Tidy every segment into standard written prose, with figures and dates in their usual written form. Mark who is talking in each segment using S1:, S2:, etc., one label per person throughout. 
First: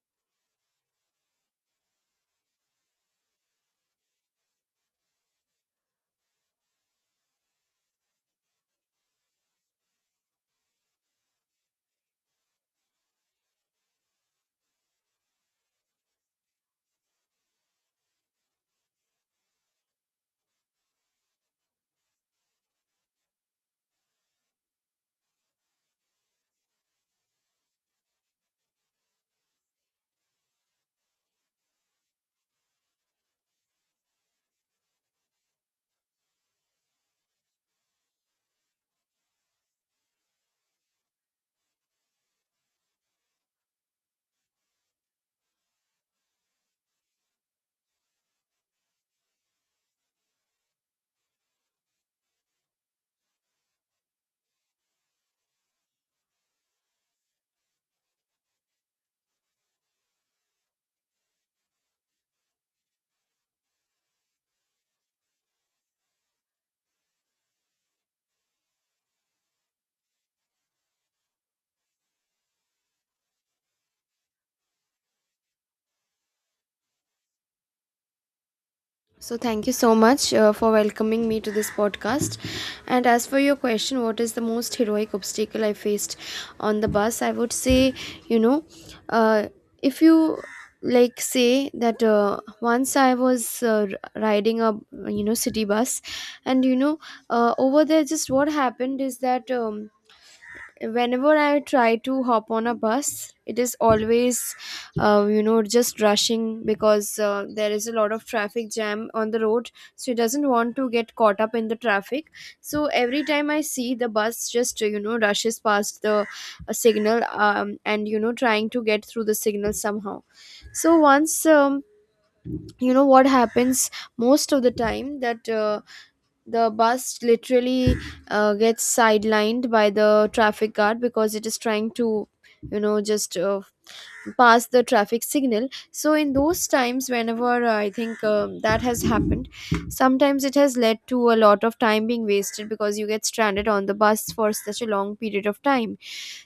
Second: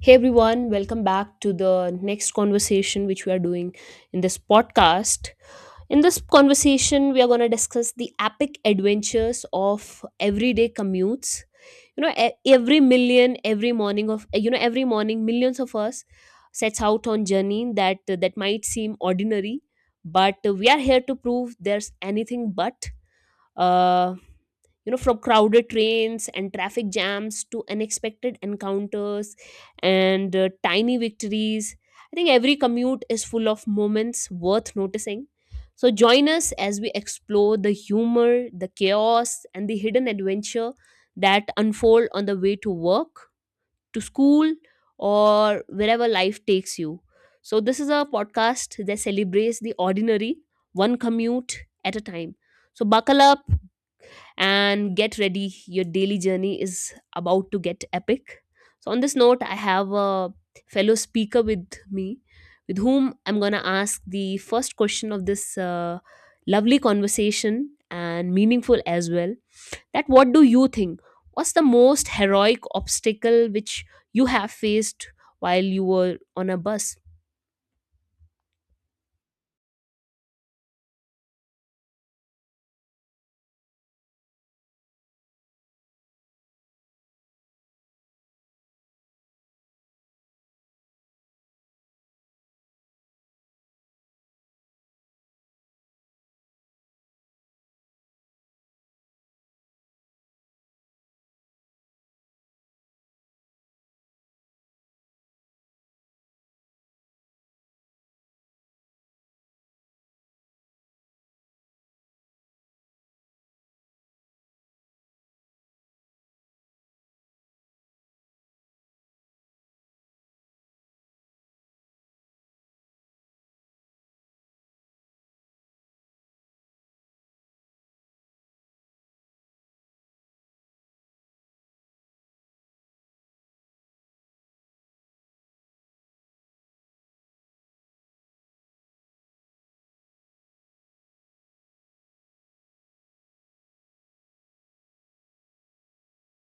S1: Hey everyone, welcome back to the next conversation which we are doing in this podcast. In this conversation, we are going to discuss the epic adventures of everyday commutes. You know, e- every million, every morning of you know, every morning, millions of us sets out on journey that might seem ordinary, but we are here to prove there's anything but. Uh, you know, from crowded trains and traffic jams to unexpected encounters and tiny victories. I think every commute is full of moments worth noticing. So join us as we explore the humor, the chaos, and the hidden adventure that unfold on the way to work, to school, or wherever life takes you. So this is a podcast that celebrates the ordinary, one commute at a time. So buckle up and get ready. Your daily journey is about to get epic. So, on this note, I have a fellow speaker with me with whom I'm going to ask the first question of this lovely conversation, and meaningful as well. That, what do you think? What's the most heroic obstacle which you have faced while you were on a bus?
S2: So, thank you so much for welcoming me to this podcast. And as for your question, what is the most heroic obstacle I faced on the bus? I would say, you know, uh, if you like say that once I was riding a you know city bus, and you know over there, just what happened is that. Whenever I try to hop on a bus, it is always you know just rushing because there is a lot of traffic jam on the road, so he doesn't want to get caught up in the traffic. So every time I see the bus just you know rushes past the signal, and you know trying to get through the signal somehow. So once you know what happens most of the time, that the bus literally gets sidelined by the traffic guard because it is trying to you know just pass the traffic signal. So in those times, whenever I think that has happened, sometimes it has led to a lot of time being wasted because you get stranded on the bus for such a long period of time.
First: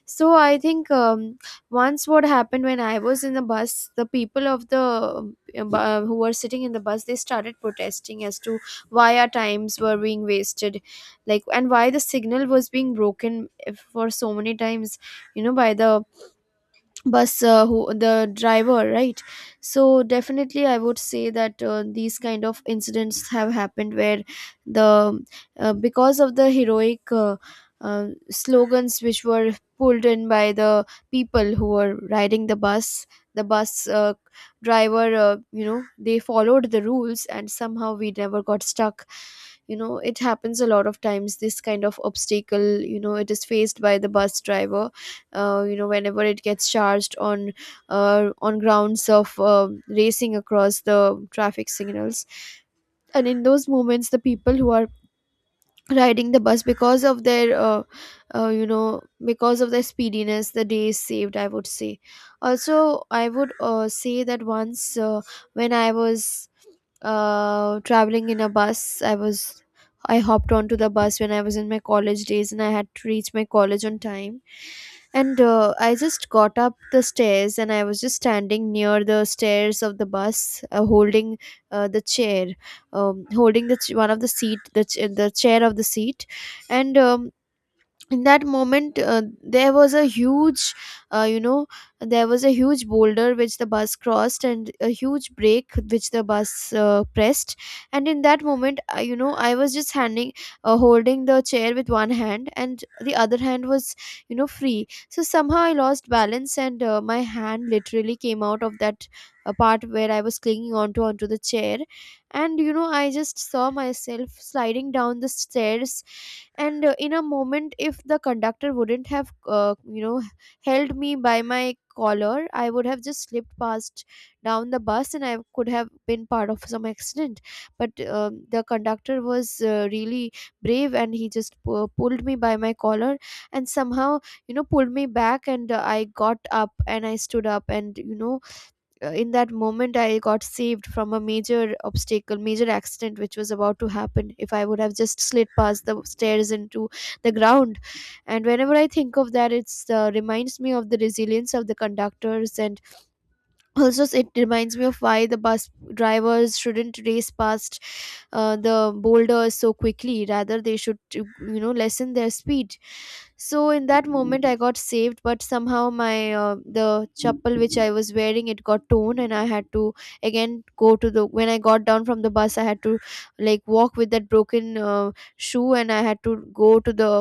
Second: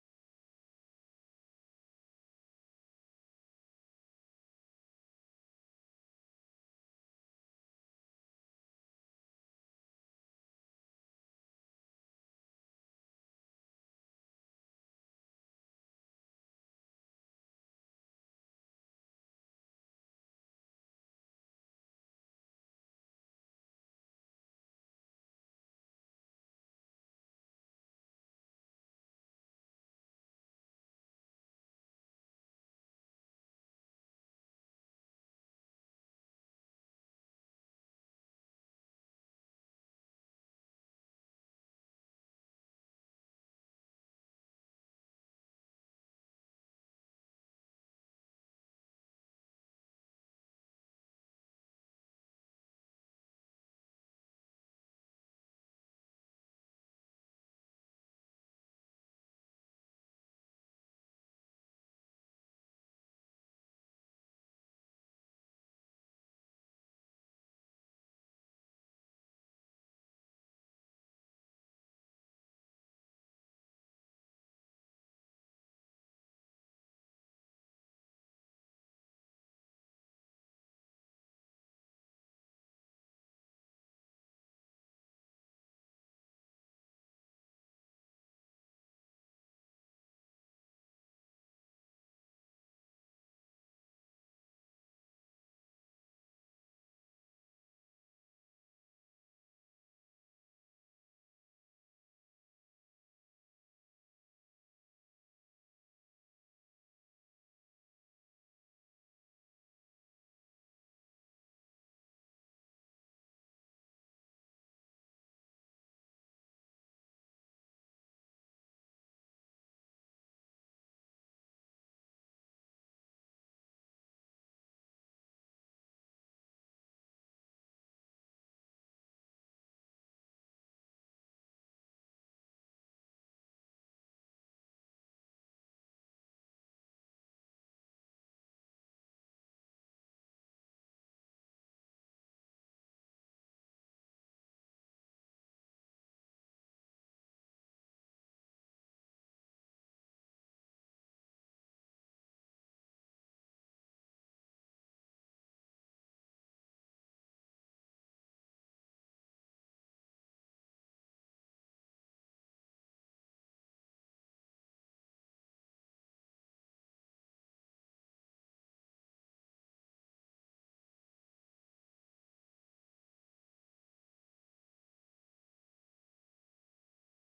S2: So I think once what happened when I was in the bus, the people of the who were sitting in the bus, they started protesting as to why our times were being wasted, like and why the signal was being broken for so many times, you know, by the bus who, the driver, right? So definitely I would say that these kind of incidents have happened where the because of the heroic slogans which were pulled in by the people who were riding the bus, the bus driver, you know, they followed the rules and somehow we never got stuck. You know, it happens a lot of times, this kind of obstacle, you know, it is faced by the bus driver, you know, whenever it gets charged on grounds of racing across the traffic signals. And in those moments, the people who are riding the bus, because of their uh, you know because of their speediness, the day is saved, I would say. Also, I would say that once when I was traveling in a bus. I was, I hopped onto the bus when I was in my college days, and I had to reach my college on time. And I just got up the stairs, and I was just standing near the stairs of the bus, holding the chair, holding the one of the seat, the the chair of the seat, and in that moment there was a huge uh, you know there was a huge boulder which the bus crossed, and a huge break which the bus pressed. And in that moment, I you know I was just handing holding the chair with one hand, and the other hand was you know free, so somehow I lost balance, and my hand literally came out of that part where I was clinging onto the chair. And you know, I just saw myself sliding down the stairs. And in a moment, if the conductor wouldn't have you know held me by my collar, I would have just slipped past down the bus, and I could have been part of some accident. But the conductor was really brave, and he just pulled me by my collar, and somehow you know pulled me back, and I got up and I stood up. And you know, in that moment, I got saved from a major obstacle, major accident which was about to happen if I would have just slid past the stairs into the ground. And whenever I think of that, it's reminds me of the resilience of the conductors, and also it reminds me of why the bus drivers shouldn't race past the boulders so quickly, rather they should you know lessen their speed. So in that moment, I got saved, but somehow my the chappal which I was wearing, it got torn, and I had to again go to the, when I got down from the bus, I had to like walk with that broken shoe, and I had to go to the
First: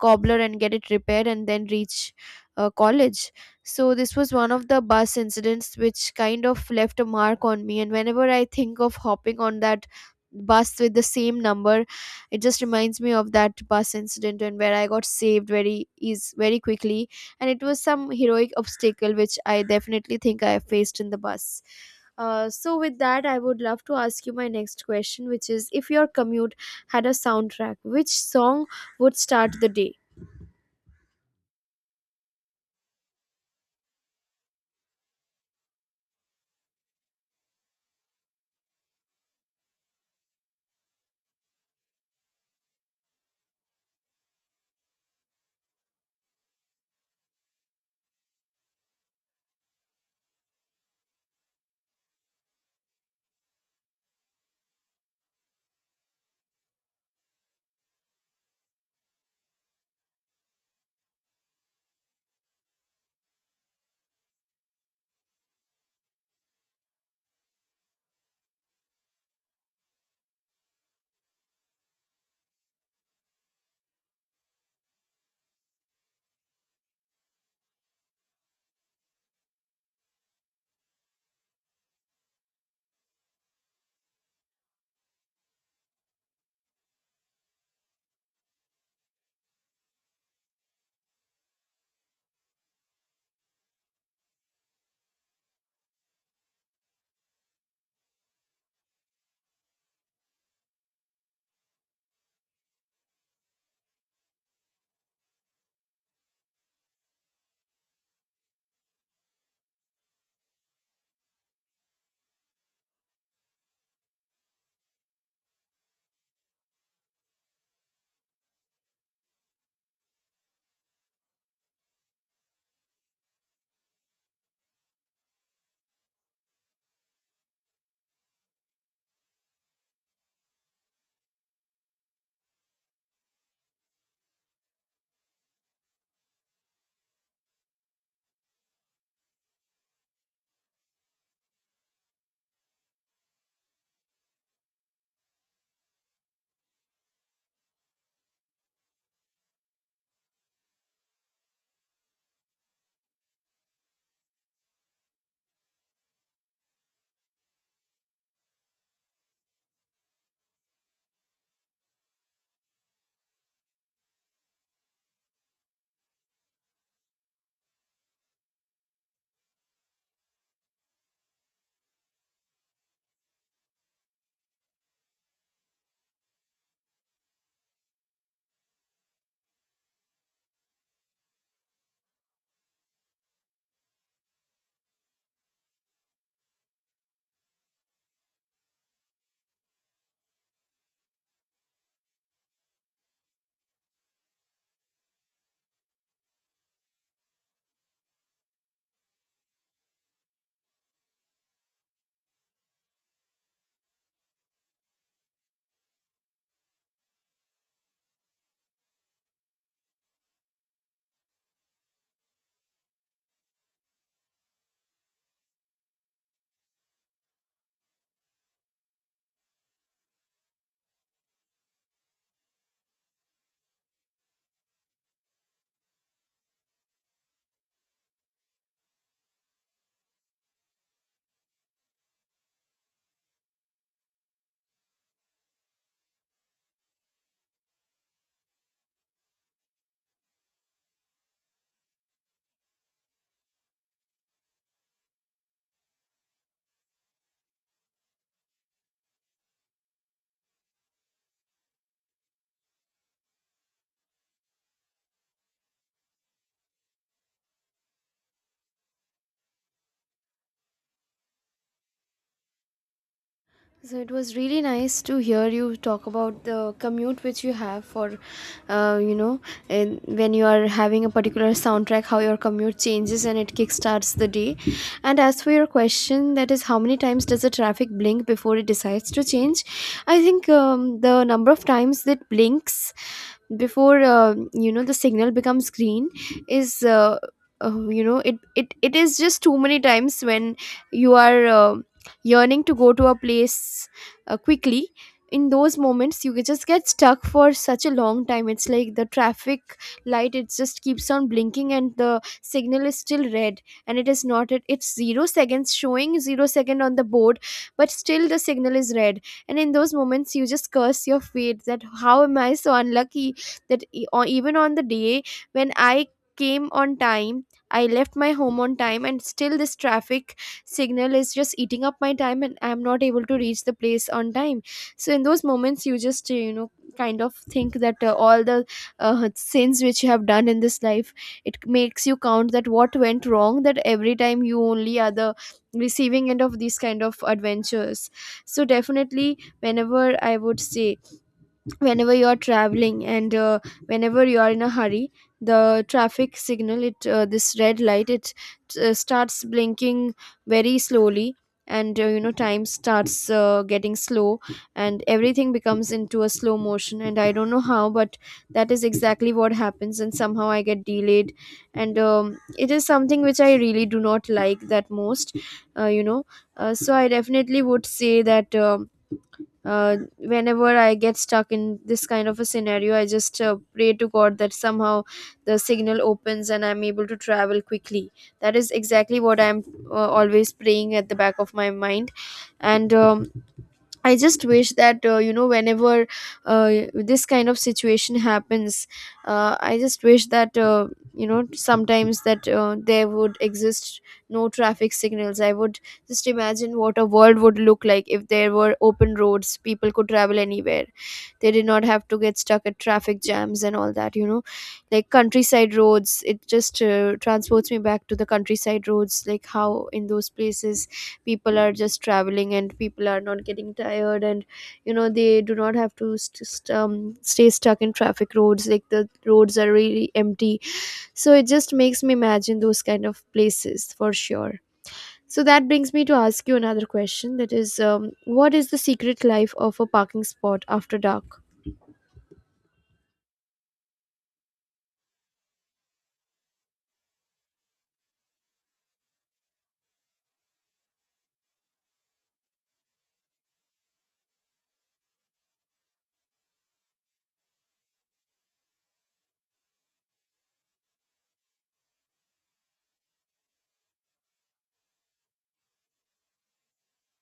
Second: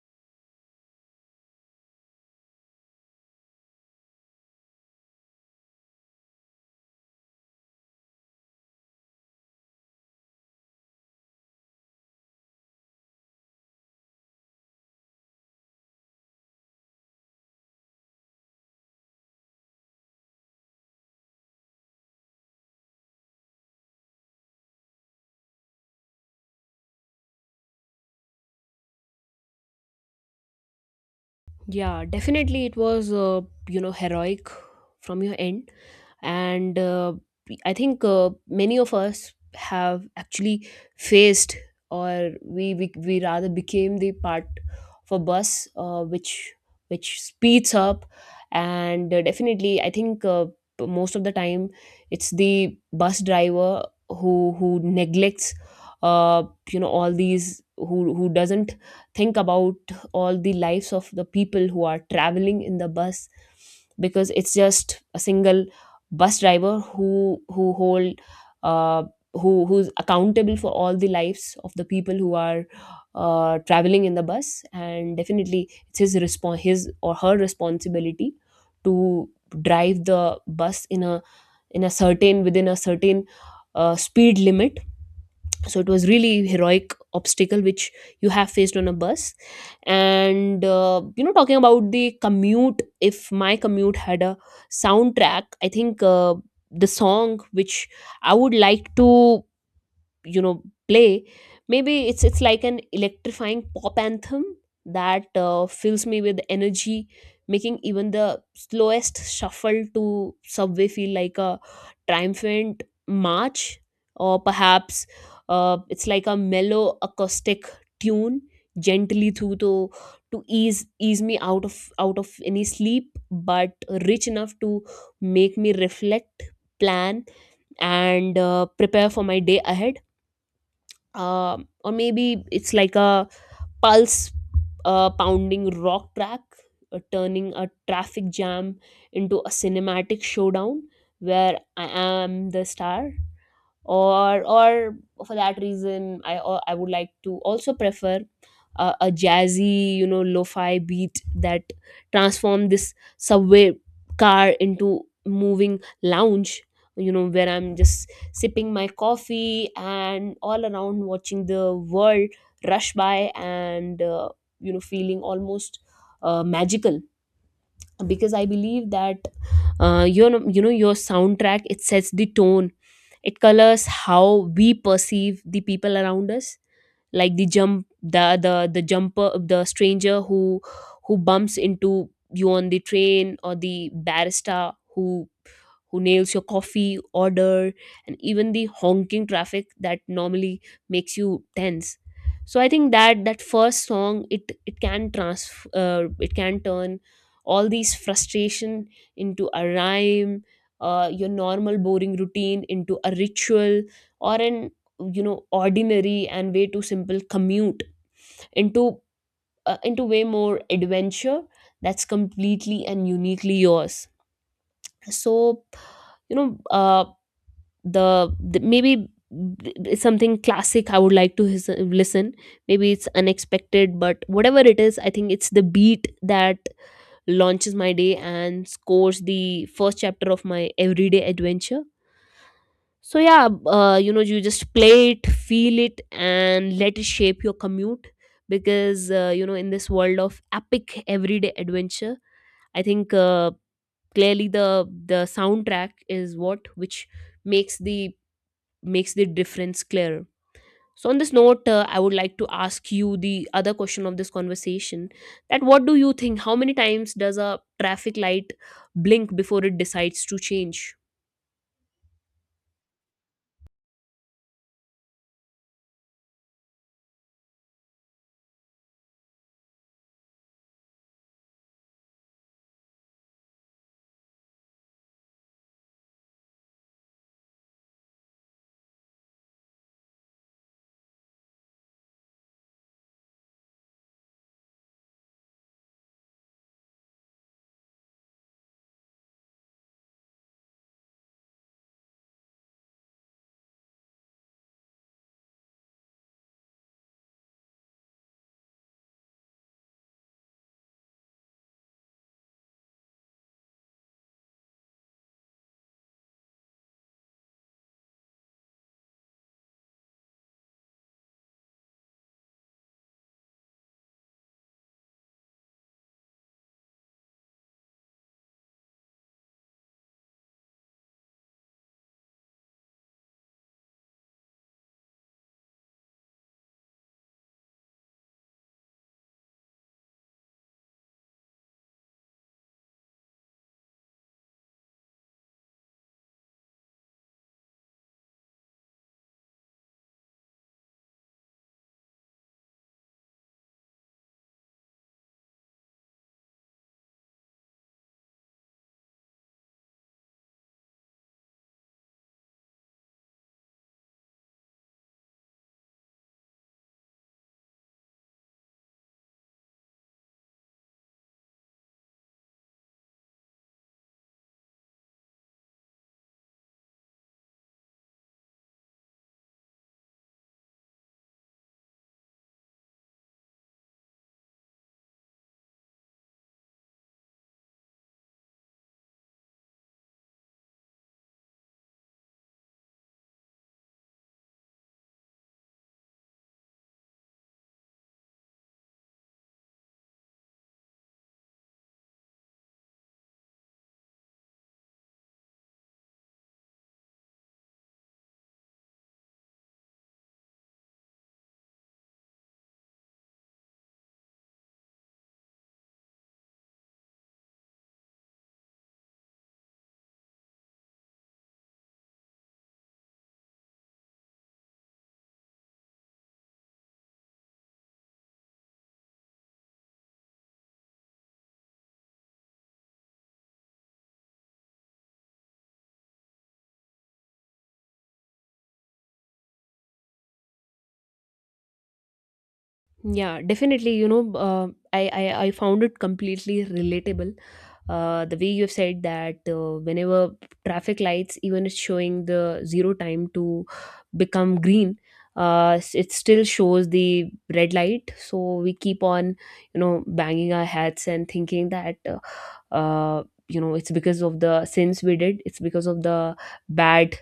S2: cobbler and get it repaired, and then reach college. So this was one of the bus incidents which kind of left a mark on me. And whenever I think of hopping on that bus with the same number, it just reminds me of that bus incident and where I got saved very, is very quickly. And it was some heroic obstacle which I definitely think I faced in the bus. So with that, I would love to ask you my next question, which is, if your commute had a soundtrack, which song would start the day?
S1: Yeah, definitely it was, you know, heroic from your end. And I think many of us have actually faced, or we rather became the part of a bus which speeds up. And definitely I think, most of the time it's the bus driver who neglects, uh, you know, all these, who doesn't think about all the lives of the people who are traveling in the bus, because it's just a single bus driver who hold, uh, who's accountable for all the lives of the people who are traveling in the bus. And definitely it's his or her responsibility to drive the bus in a certain within a certain speed limit. So it was really heroic obstacle which you have faced on a bus. And you know, talking about the commute, if my commute had a soundtrack, I think the song which I would like to, you know, play, maybe it's like an electrifying pop anthem that fills me with energy, making even the slowest shuffle to subway feel like a triumphant march. Or perhaps it's like a mellow acoustic tune, gently through to ease me out of any sleep, but rich enough to make me reflect, plan, and prepare for my day ahead. Uh, or maybe it's like a pulse pounding rock track, turning a traffic jam into a cinematic showdown where I am the star. Or for that reason, I would like to also prefer a jazzy, you know, lo-fi beat that transform this subway car into moving lounge, you know, where I'm just sipping my coffee and all around watching the world rush by, and you know, feeling almost magical. Because I believe that your, you know, your soundtrack, it sets the tone, it colors how we perceive the people around us, like the jumper, the stranger who bumps into you on the train, or the barista who nails your coffee order, and even the honking traffic that normally makes you tense. So I think that that first song, it can trans it can turn all these frustration into a rhyme, your normal boring routine into a ritual, or an, you know, ordinary and way too simple commute into into way more adventure that's completely and uniquely yours. So, you know, the maybe it's something classic I would like to listen, maybe it's unexpected, but whatever it is, I think it's the beat that launches my day and scores the first chapter of my everyday adventure. So yeah, you know, you just play it, feel it, and let it shape your commute. Because you know, in this world of epic everyday adventure, I think clearly the soundtrack is what which makes the makes the difference clearer. So on this note, I would like to ask you the other question of this conversation: that, what do you think? How many times does a traffic light blink before it decides to change?
S2: So it was really nice to hear you talk about the commute which you have for, you know, in, when you are having a particular soundtrack, how your commute changes and it kickstarts the day. And as for your question, that is, how many times does the traffic blink before it decides to change? I think the number of times that blinks before you know the signal becomes green is you know, it is just too many times. When you are yearning to go to a place quickly, in those moments you just get stuck for such a long time. It's like the traffic light, it just keeps on blinking and the signal is still red, and it is not, it's 0 seconds, showing 0 second on the board, but still the signal is red. And in those moments, you just curse your fate, that how am I so unlucky, that or even on the day when I came on time, I left my home on time, and still this traffic signal is just eating up my time, and I'm not able to reach the place on time. So in those moments, you just you know kind of think that all the sins which you have done in this life, it makes you count that what went wrong, that every time you only are the receiving end of these kind of adventures. So definitely, whenever I would say, whenever you are traveling, and whenever you are in a hurry, the traffic signal, it this red light, it starts blinking very slowly, and you know time starts getting slow, and everything becomes into a slow motion, and I don't know how, but that is exactly what happens, and somehow I get delayed. And it is something which I really do not like, that most uh, you know so I definitely would say that whenever I get stuck in this kind of a scenario, I just pray to God that somehow the signal opens and I'm able to travel quickly. That is exactly what I'm always praying at the back of my mind. And I just wish that you know, whenever this kind of situation happens, I just wish that you know, sometimes that there would exist no traffic signals. I would just imagine what a world would look like if there were open roads, people could travel anywhere. They did not have to get stuck at traffic jams and all that, you know. Like countryside roads, it just transports me back to the countryside roads, like how in those places people are just traveling, and people are not getting tired, and you know, they do not have to stay stuck in traffic roads, like the roads are really empty. So it just makes me imagine those kind of places for sure. So that brings me to ask you another question, that is, what is the secret life of a parking spot after dark?
S1: Yeah, definitely. You know, I found it completely relatable. The way you have said that whenever traffic lights, even it's showing the zero time to become green, it still shows the red light. So we keep on, you know, banging our heads and thinking that, uh, you know, it's because of the sins we did, it's because of the bad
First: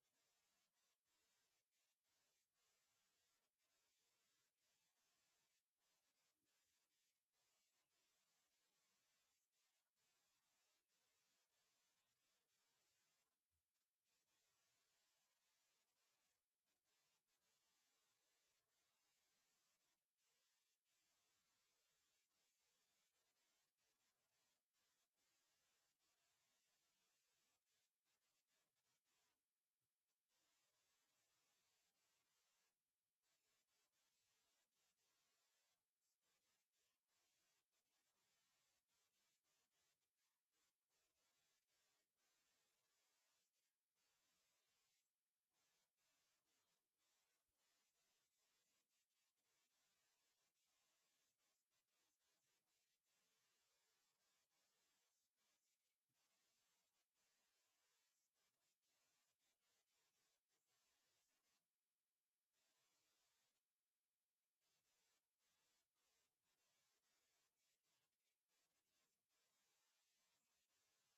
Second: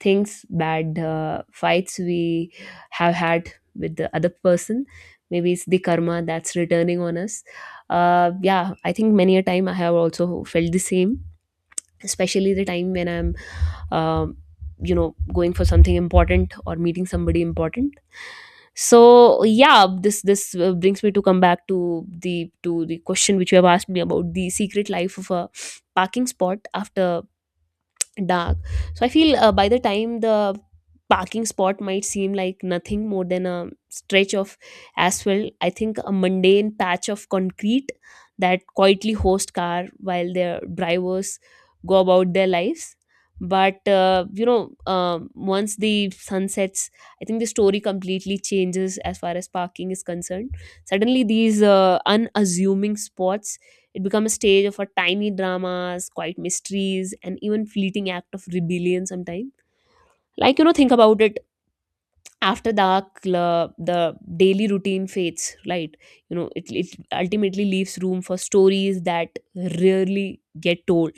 S1: bad fights we have had with the other person, maybe it's the karma that's returning on us. Yeah, I think many a time I have also felt the same, especially the time when I'm, um, you know, going for something important or meeting somebody important. So yeah, this brings me to come back to the question which you have asked me about the secret life of a parking spot after dark. So I feel, by the time, the parking spot might seem like nothing more than a stretch of asphalt, I think a mundane patch of concrete that quietly hosts car while their drivers go about their lives. But you know, once the sun sets, I think the story completely changes as far as parking is concerned. Suddenly these unassuming spots, it become a stage of a tiny dramas, quiet mysteries, and even fleeting act of rebellion sometimes. Like, you know, think about it. After dark, the daily routine fades, right? You know, it ultimately leaves room for stories that rarely get told.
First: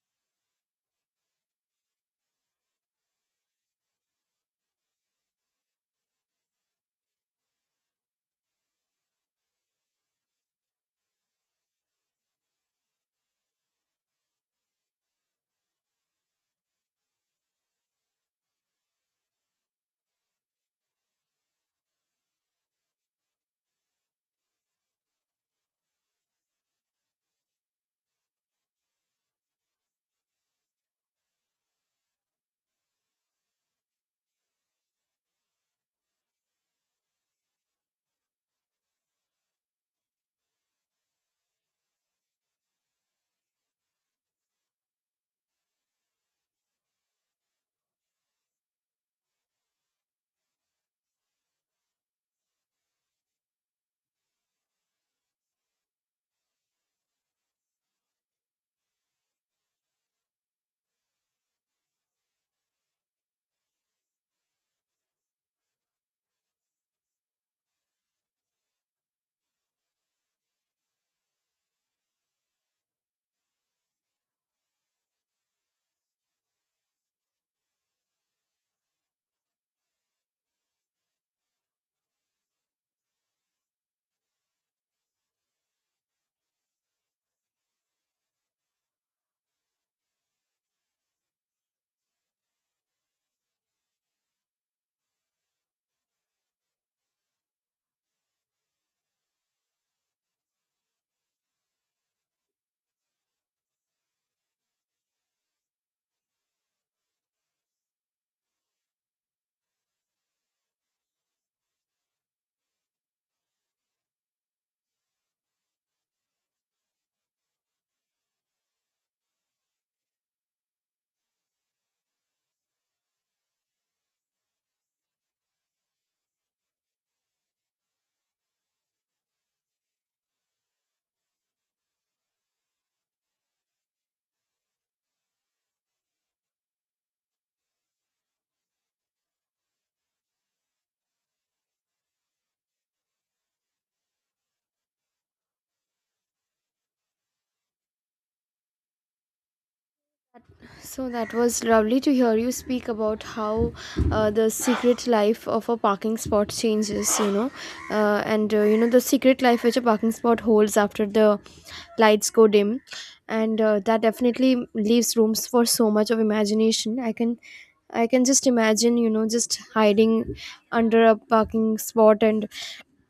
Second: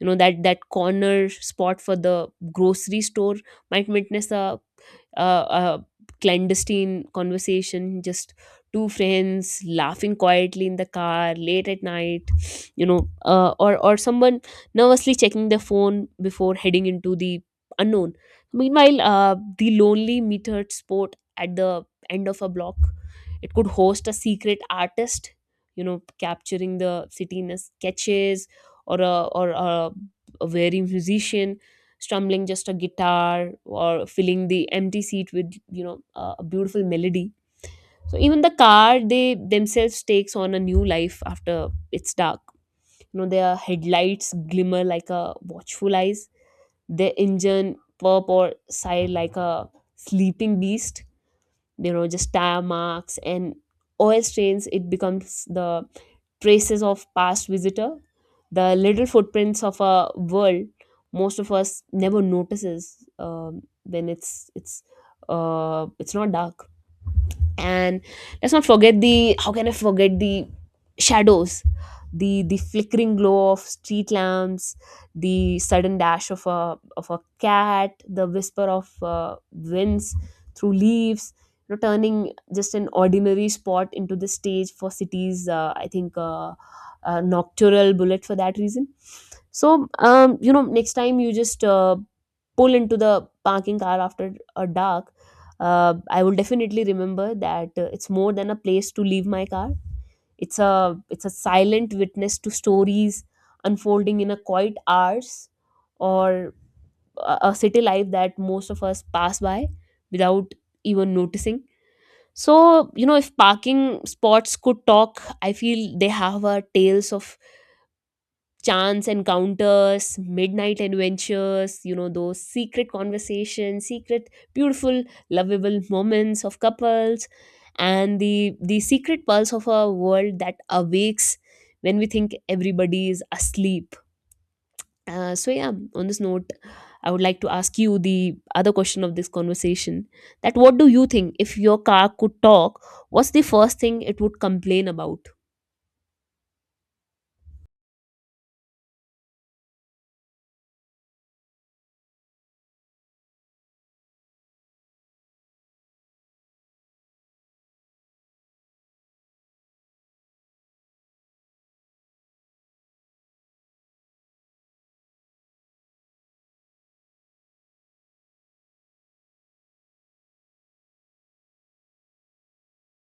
S1: You know, that corner spot for the grocery store might witness a clandestine conversation, just two friends laughing quietly in the car late at night, you know, or someone nervously checking their phone before heading into the unknown. Meanwhile, the lonely metered spot at the end of a block, it could host a secret artist, you know, capturing the city in a sketches, or a very musician strumming just a guitar or filling the empty seat with, you know, a beautiful melody. So even the car, they themselves takes on a new life after it's dark. You know, their headlights glimmer like a watchful eyes, their engine purr or sigh like a sleeping beast. You know, just tire marks and oil stains, it becomes the traces of past visitor, the little footprints of a world most of us never notices when it's not dark. And let's not forget the, how can I forget the shadows, the flickering glow of street lamps, the sudden dash of a cat, the whisper of winds through leaves, you know, turning just an ordinary spot into the stage for cities, I think nocturnal bullet for that reason. So you know, next time you just pull into the parking car after a dark, I will definitely remember that it's more than a place to leave my car. It's a silent witness to stories unfolding in a quiet hours, or a city life that most of us pass by without even noticing. So you know, if parking spots could talk, I feel they have a tales of chance encounters, midnight adventures, you know, those secret conversations, secret, beautiful, lovable moments of couples, and the secret pulse of a world that awakes when we think everybody is asleep. So, yeah, on this note, I would like to ask you the other question of this conversation: that, what do you think, if your car could talk, what's the first thing it would complain about?
S2: So that was lovely to hear you speak about how the secret life of a parking spot changes, you know, and you know the secret life which a parking spot holds after the lights go dim, and that definitely leaves rooms for so much of imagination. I can just imagine, just hiding under a parking spot and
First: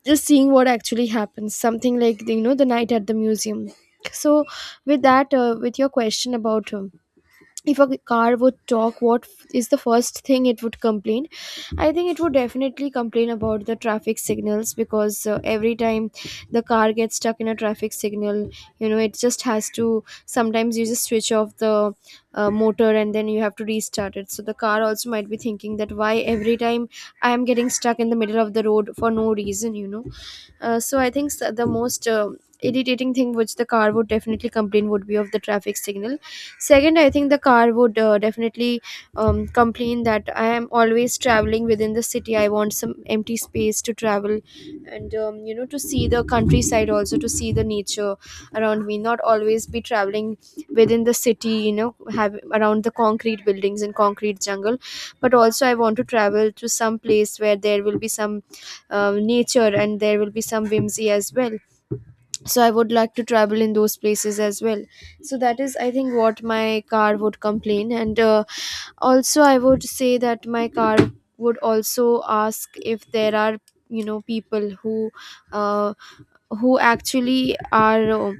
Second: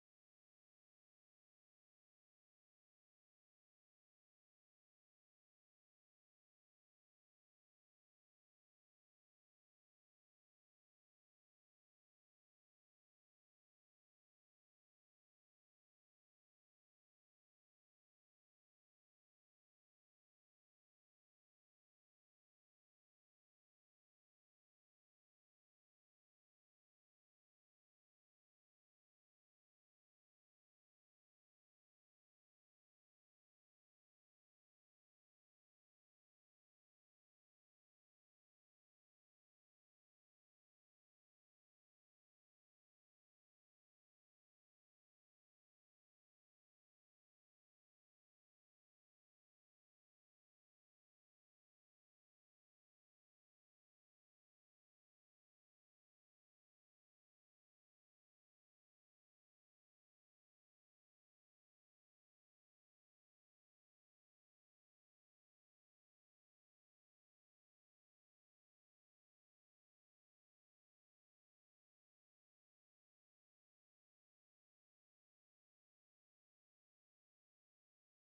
S2: just seeing what actually happens, something like the, you know the Night at the Museum. So with that, with your question about, if a car would talk, is the first thing it would complain. I think it would definitely complain about the traffic signals, because every time the car gets stuck in a traffic signal, you know, it just has to, sometimes you just switch off the motor, and then you have to restart it. So the car also might be thinking that, why every time I am getting stuck in the middle of the road for no reason, you know. So I think, the most irritating thing which the car would definitely complain would be of the traffic signal. Second, I think the car would definitely, complain that, I am always traveling within the city, I want some empty space to travel. And you know, to see the countryside, also to see the nature around me, not always be traveling within the city, you know, have around the concrete buildings and concrete jungle. But also I want to travel to some place where there will be some nature, and there will be some whimsy as well. So I would like to travel in those places as well. So that is, I think, what my car would complain. And also, I would say that my car would also ask, if there are, you know, people uh, who actually are,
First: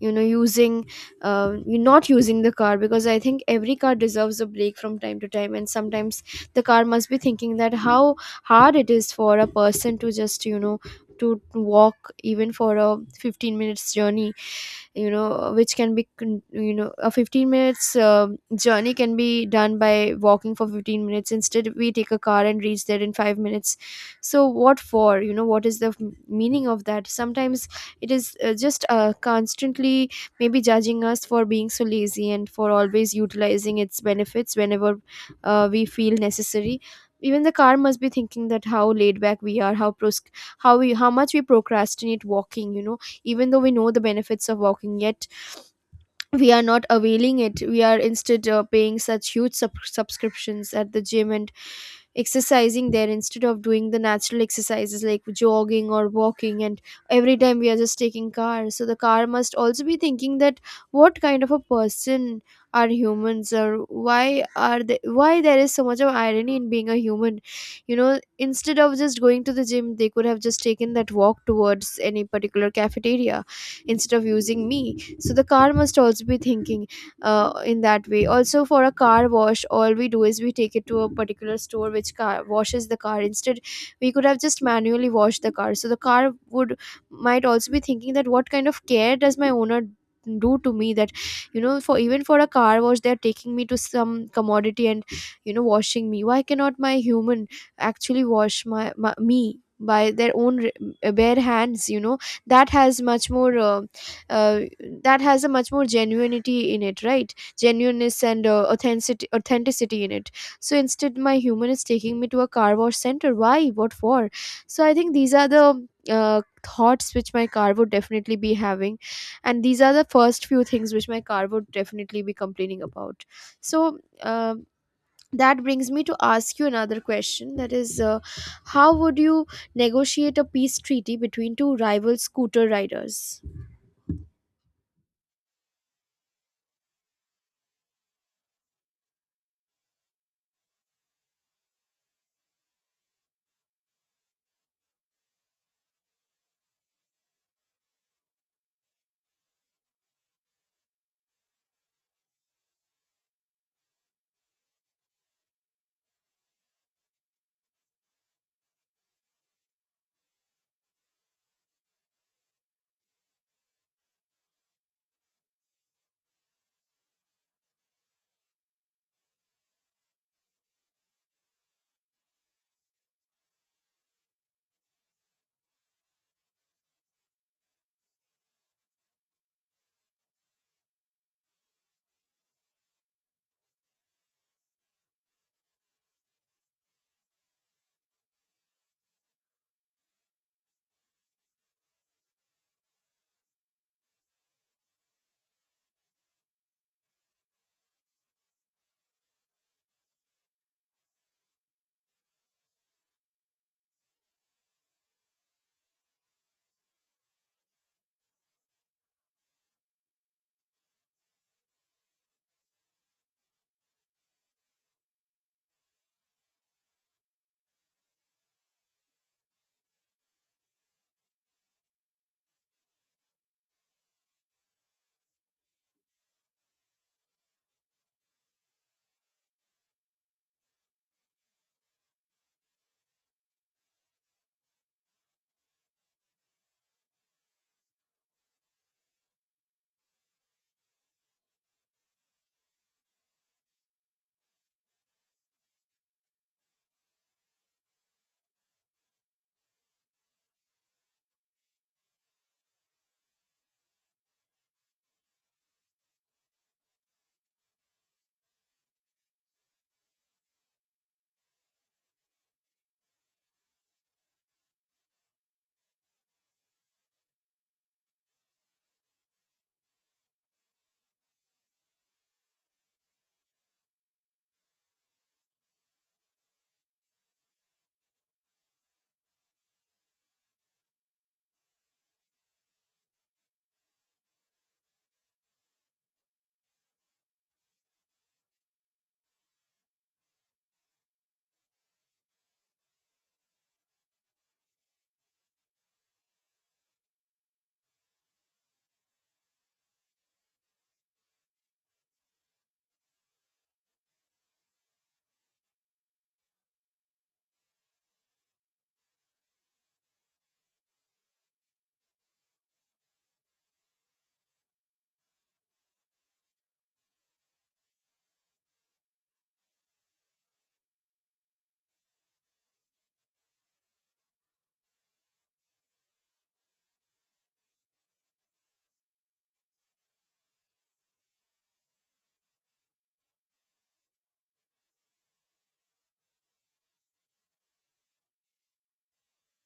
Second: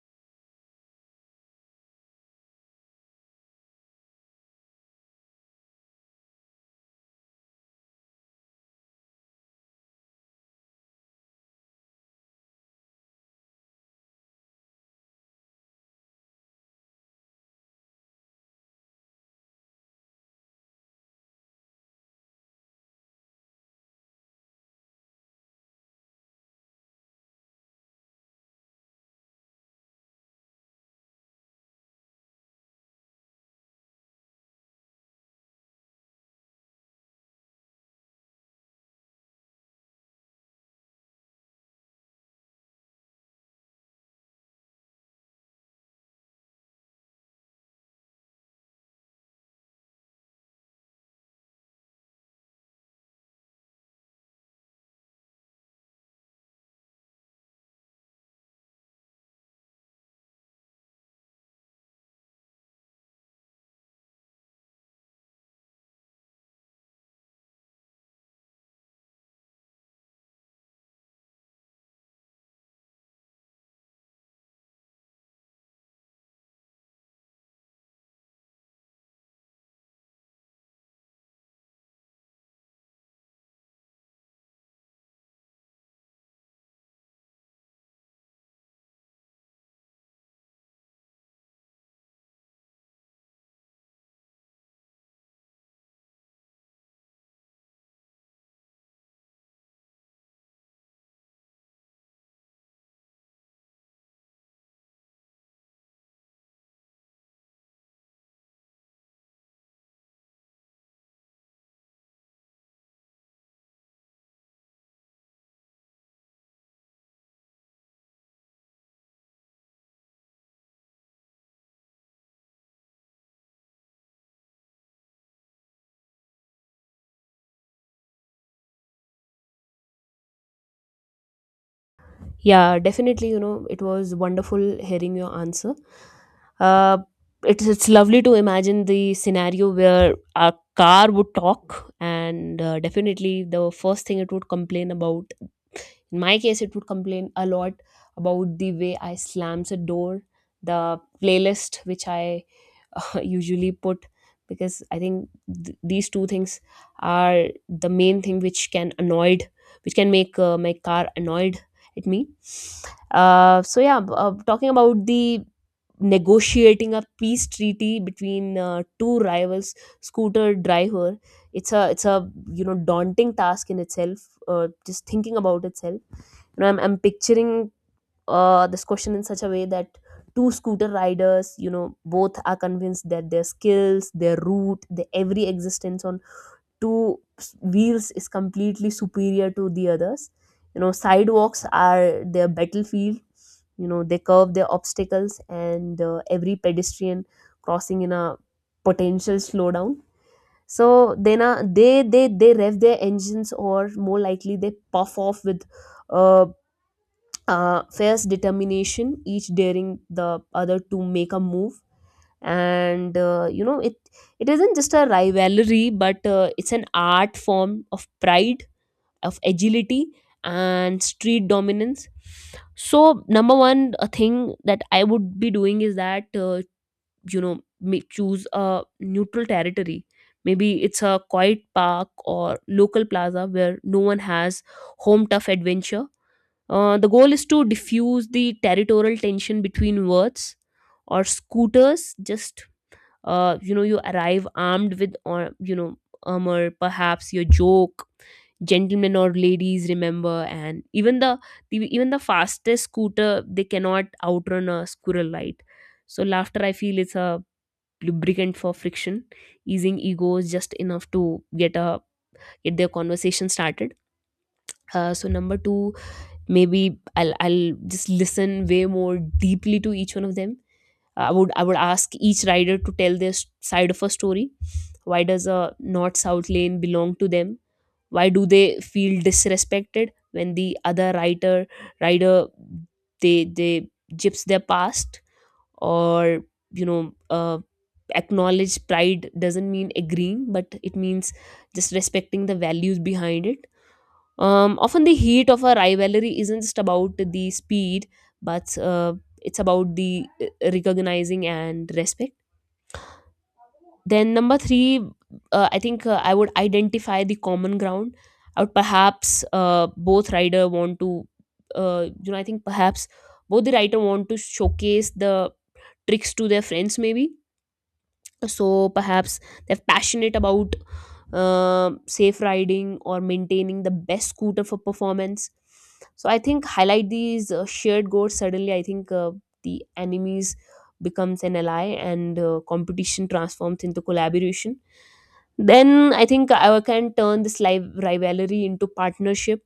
S2: using, you not using the car, because I think every car deserves a break from time to time. And sometimes the car must be thinking that, how hard it is for a person to just, to walk even for a 15 minutes journey, which can be a 15 minutes journey can be done by walking for 15 minutes. Instead we take a car and reach there in 5 minutes. So what for, you know, what is the meaning of that? Sometimes it is just constantly maybe judging us for being so lazy and for always utilizing its benefits, whenever we feel necessary. Even the car must be thinking that, how laid back we are, how how we how much we procrastinate walking, you know. Even though we know the benefits of walking, yet we are not availing it. We are instead paying such huge subscriptions at the gym, and exercising there, instead of doing the natural exercises like jogging or walking. And every time we are just taking car. So the car must also be thinking that, what kind of a person are humans? Or why are they why there is so much of irony in being a human, you know. Instead of just going to the gym, they could have just taken that walk towards any particular cafeteria, instead of using me. So the car must also be thinking, in that way. Also, for a car wash, all we do is we take it to a particular store which car washes the car. Instead we could have just manually washed the car. So the car would might also be thinking that, what kind of care does my owner do to me, that, you know, for even for a car wash they're taking me to some commodity and, you know, washing me. Why cannot my human actually wash my me by their own bare hands, you know. That has much more uh, that has a much more genuinity in it. Right, genuineness and authenticity in it. So instead my human is taking me to a car wash center. Why, what for? So I think these are the thoughts which my car would definitely be having, and these are the first few things which my car would definitely be complaining about. So, that brings me to ask you another question, that is, how would you negotiate a peace treaty between two rival scooter
S1: Yeah, definitely. You
S2: riders?
S1: know, it was wonderful hearing your answer. Uh, it's lovely to imagine the scenario where a car would talk, and definitely the first thing it would complain about. In my case, it would complain a lot about the way I slams a door, the playlist which I usually put because I think these two things are the main thing which can annoyed which can make my car annoyed at me So talking about the negotiating a peace treaty between two rivals scooter driver. It's a you know daunting task in itself, just thinking about itself. You know, I'm picturing this question in such a way that two scooter riders, you know, both are convinced that their skills, their route, their every existence on wheels is completely superior to the others. You know, sidewalks are their battlefield. You know, they curve their obstacles and every pedestrian crossing in a potential slowdown. So then they rev their engines, or more likely they puff off with uh, fierce determination, each daring the other to make a move. And you know, it isn't just a rivalry, but it's an art form of pride, of agility, and street dominance. So, number one, a thing that I would be doing is that you know, may choose a neutral territory. Maybe it's a quiet park or local plaza where no one has home tough adventure. Uh, the goal is to diffuse the territorial tension between words or scooters. Just you know, you arrive armed with, or you know, armor, perhaps your joke. Gentlemen or ladies, remember, and even the fastest scooter they cannot outrun a squirrel light. So laughter, I feel, is a lubricant for friction, easing egos just enough to get their conversation started. So number two, maybe I'll just listen way more deeply to each one of them. I would ask each rider to tell side of a story. Why does a north south lane belong to them? Why do they feel disrespected when the other rider they gyps their past, or you know, acknowledge pride doesn't mean agreeing, but it means just respecting the values behind it. Often the heat of a rivalry isn't just about the speed, but it's about the recognizing and respect. Then number three, I think I would identify the common ground. I would perhaps both rider want to, you know, I think perhaps both the writer want to showcase the tricks to their friends, maybe. So perhaps they're passionate about safe riding or maintaining the best scooter for performance. So I think highlight these shared goals, suddenly I think the enemies becomes an ally, and competition transforms into collaboration. Then I think I can turn this live rivalry into partnership.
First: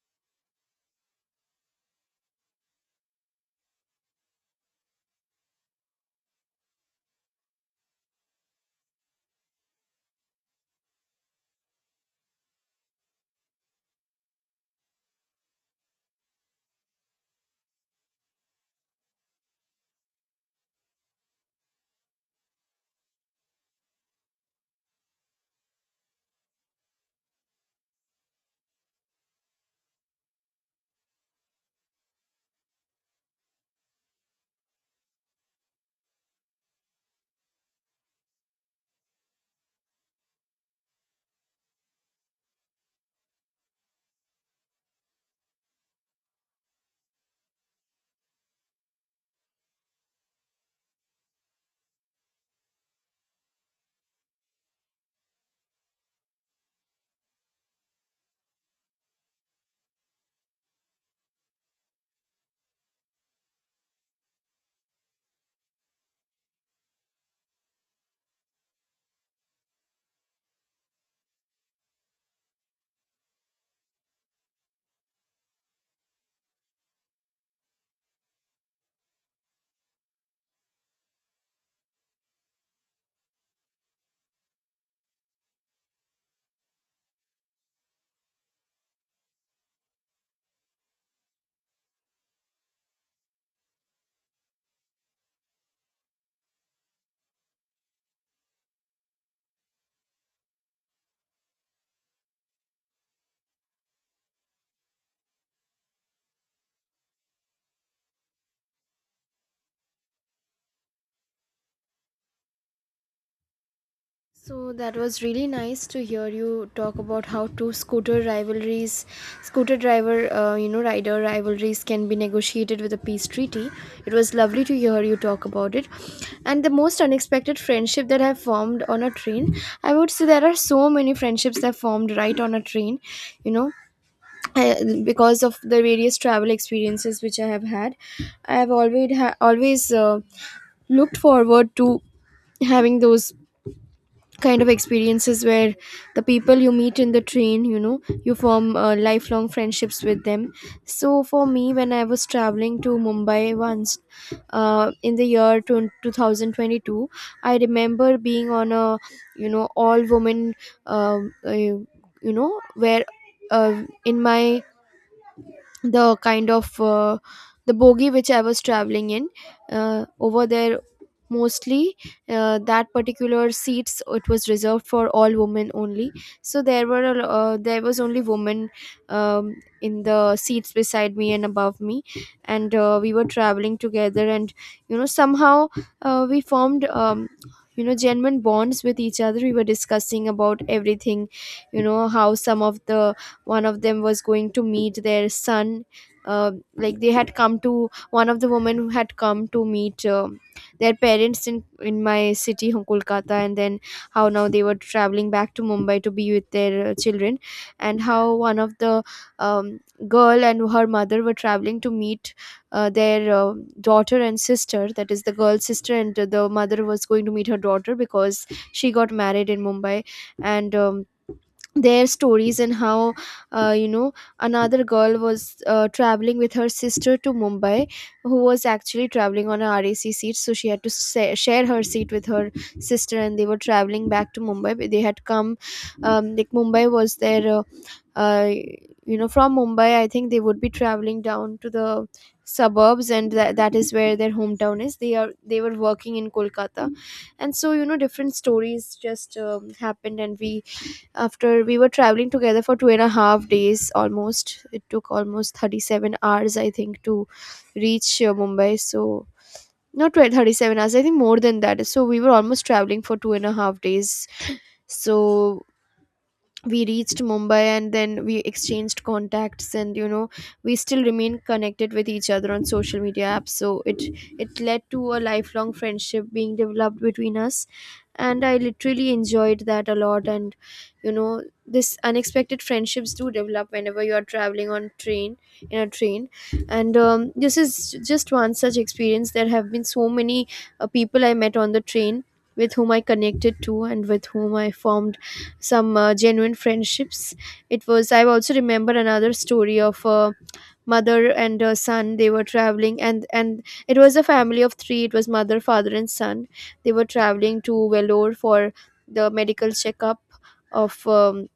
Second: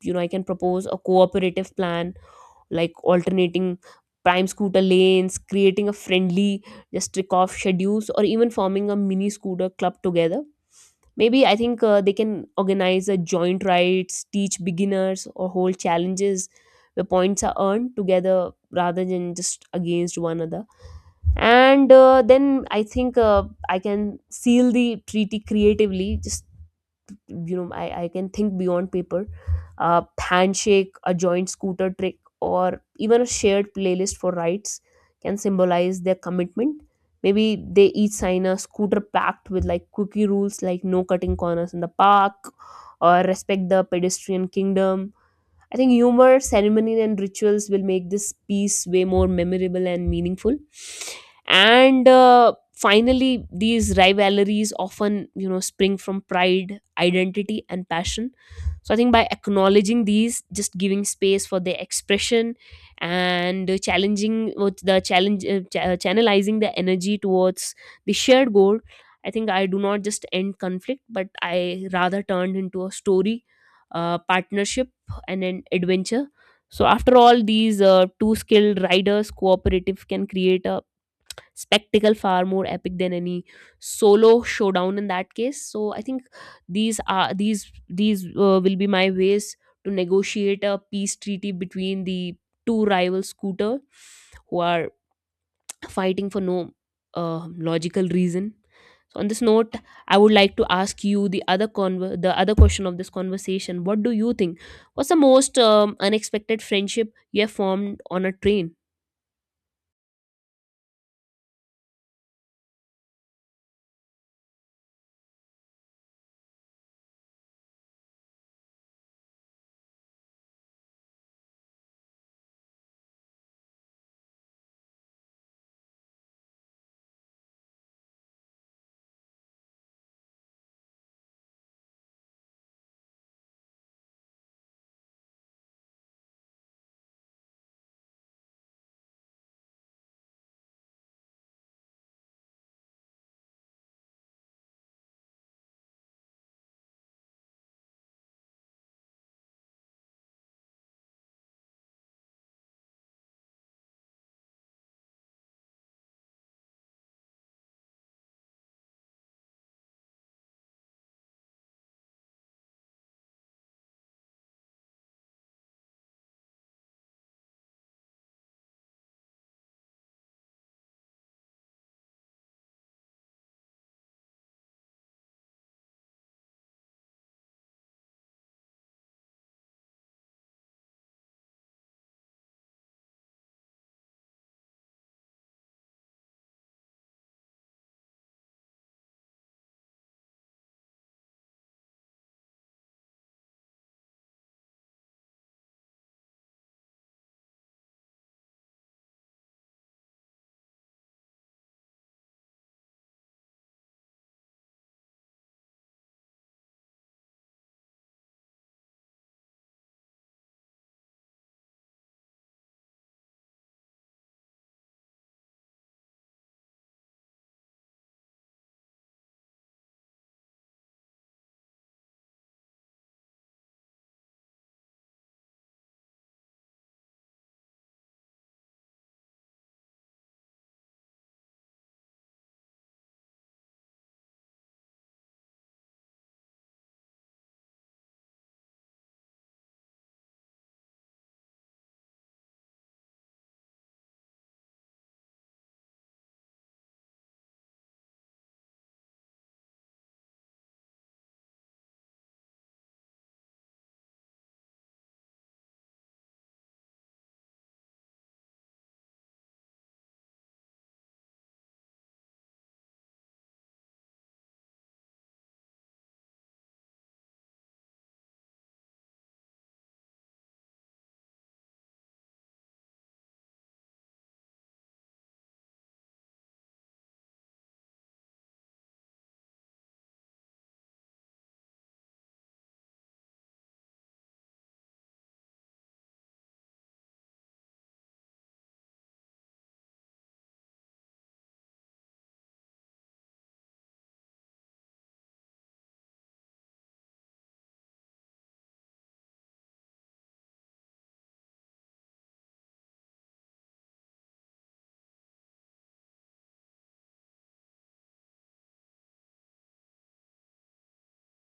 S1: You know, I can propose a cooperative plan like alternating prime scooter lanes, creating a friendly just trick off schedules, or even forming a mini scooter club together. Maybe I think they can organize a joint rides, teach beginners, or hold challenges where points are earned together rather than just against one another. And then I think I can seal the treaty creatively. Just you know, I can think beyond paper. Uh, handshake, a joint scooter trick, or even a shared playlist for rides can symbolize their commitment. Maybe they each sign a scooter pact with like cookie rules, like no cutting corners in the park or respect the pedestrian kingdom. I think humor, ceremony, and rituals will make this piece way more memorable and meaningful. And finally, these rivalries often, you know, spring from pride, identity, and passion. So I think by acknowledging these, just giving space for their expression, and challenging with the challenge, channelizing the energy towards the shared goal. I think I do not just end conflict, but I rather turned into a story, partnership, and an adventure. So, after all, these two skilled riders cooperative can create a spectacle far more epic than any solo showdown in that case. So, I think these are these will be my ways to negotiate a peace treaty between the two rival scooter who are fighting for no logical reason. So on this note, I would like to ask you the other the other question of this conversation. What do you think? What's the most unexpected friendship you have formed on a train?
S2: So that was really nice to hear you talk about how two scooter rivalries, scooter driver, you know, rider rivalries can be negotiated with a peace treaty. It was lovely to hear you talk about it. And the most unexpected friendship that have formed on a train, I would say there are so many friendships that formed right on a train, you know, I- because of the various travel experiences which I have had. I have always always looked forward to having those kind of experiences where the people you meet in the train, you know, you form lifelong friendships with them. So for me, when I was traveling to Mumbai once, in the year 2022, I remember being on a, you know, all woman, you know, where, in my, the kind of, the bogie which I was traveling in, over there, mostly, that particular seats, it was reserved for all women only. So there were there was only women, um, in the seats beside me and above me. And we were traveling together, and you know somehow, we formed, you know, genuine bonds with each other. We were discussing about everything, you know, how some of the one of them was going to meet their son, like they had come, to one of the women who had come to meet their parents in my city, Kolkata, and then how now they were traveling back to Mumbai to be with their children. And how one of the, um, girl and her mother were traveling to meet their daughter and sister, that is the girl's sister, and the mother was going to meet her daughter because she got married in Mumbai. And their stories, and how you know, another girl was traveling with her sister to Mumbai, who was actually traveling on a rac seat, so she had to share her seat with her sister. And they were traveling back to Mumbai, but they had come, like Mumbai was their uh, you know, from Mumbai I think they would be traveling down to the suburbs, and that is where their hometown is. They were working in Kolkata. And so, you know, different stories just happened. And we after we were traveling together for 2.5 days, almost. It took almost 37 hours, I think, to reach Mumbai. So not 12, 37 hours I think, more than that. So we were almost traveling for 2.5 days. So we reached Mumbai and then we exchanged contacts, and you know, we still remain connected with each other on social media apps. So it led to a lifelong friendship being developed between us. And I literally enjoyed that a lot. And you know, this unexpected friendships do develop whenever you are traveling on train, in a train. And this is just one such experience. There have been so many people I met on the train with whom I connected to, and with whom I formed some genuine friendships. It was, I also remember another story of a mother and a son. They were traveling, and it was a family of three. It was mother, father and son. They were traveling to Vellore for the medical checkup of,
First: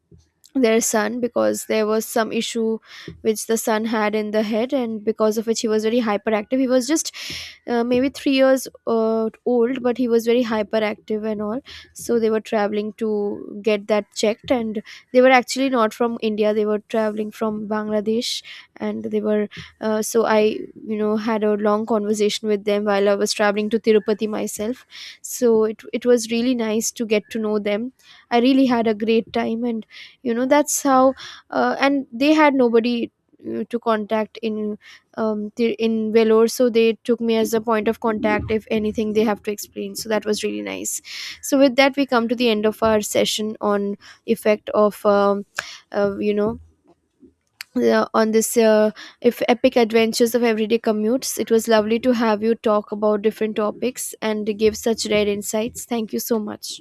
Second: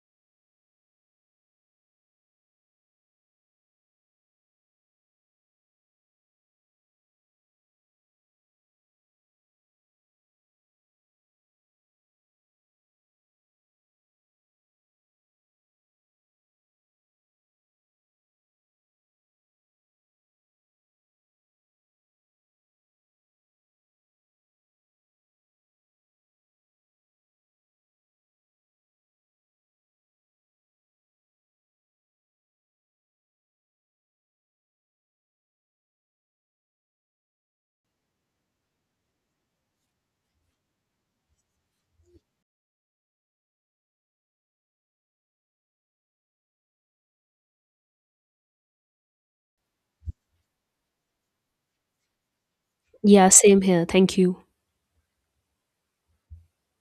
S2: their son, because there was some issue which the son had in the head, and because of which he was very hyperactive. He was just, maybe 3 years old, but he was very hyperactive and all. So they were traveling to get that checked. And they were actually not from India, they were traveling from Bangladesh. And they were so I, you know, had a long conversation with them while I was traveling to Tirupati myself. So it was really nice to get to know them. I really had a great time. And you know, that's how, and they had nobody to contact in, in Vellore. So they took me as a point of contact if anything they have to explain. So that was really nice. So with that, we come to the end of our session on effect of, you know, on this, if epic adventures of everyday commutes. It was lovely to have you talk about
S1: Yeah,
S2: different
S1: same here.
S2: topics
S1: Thank you.
S2: and give such rare insights. Thank you so much.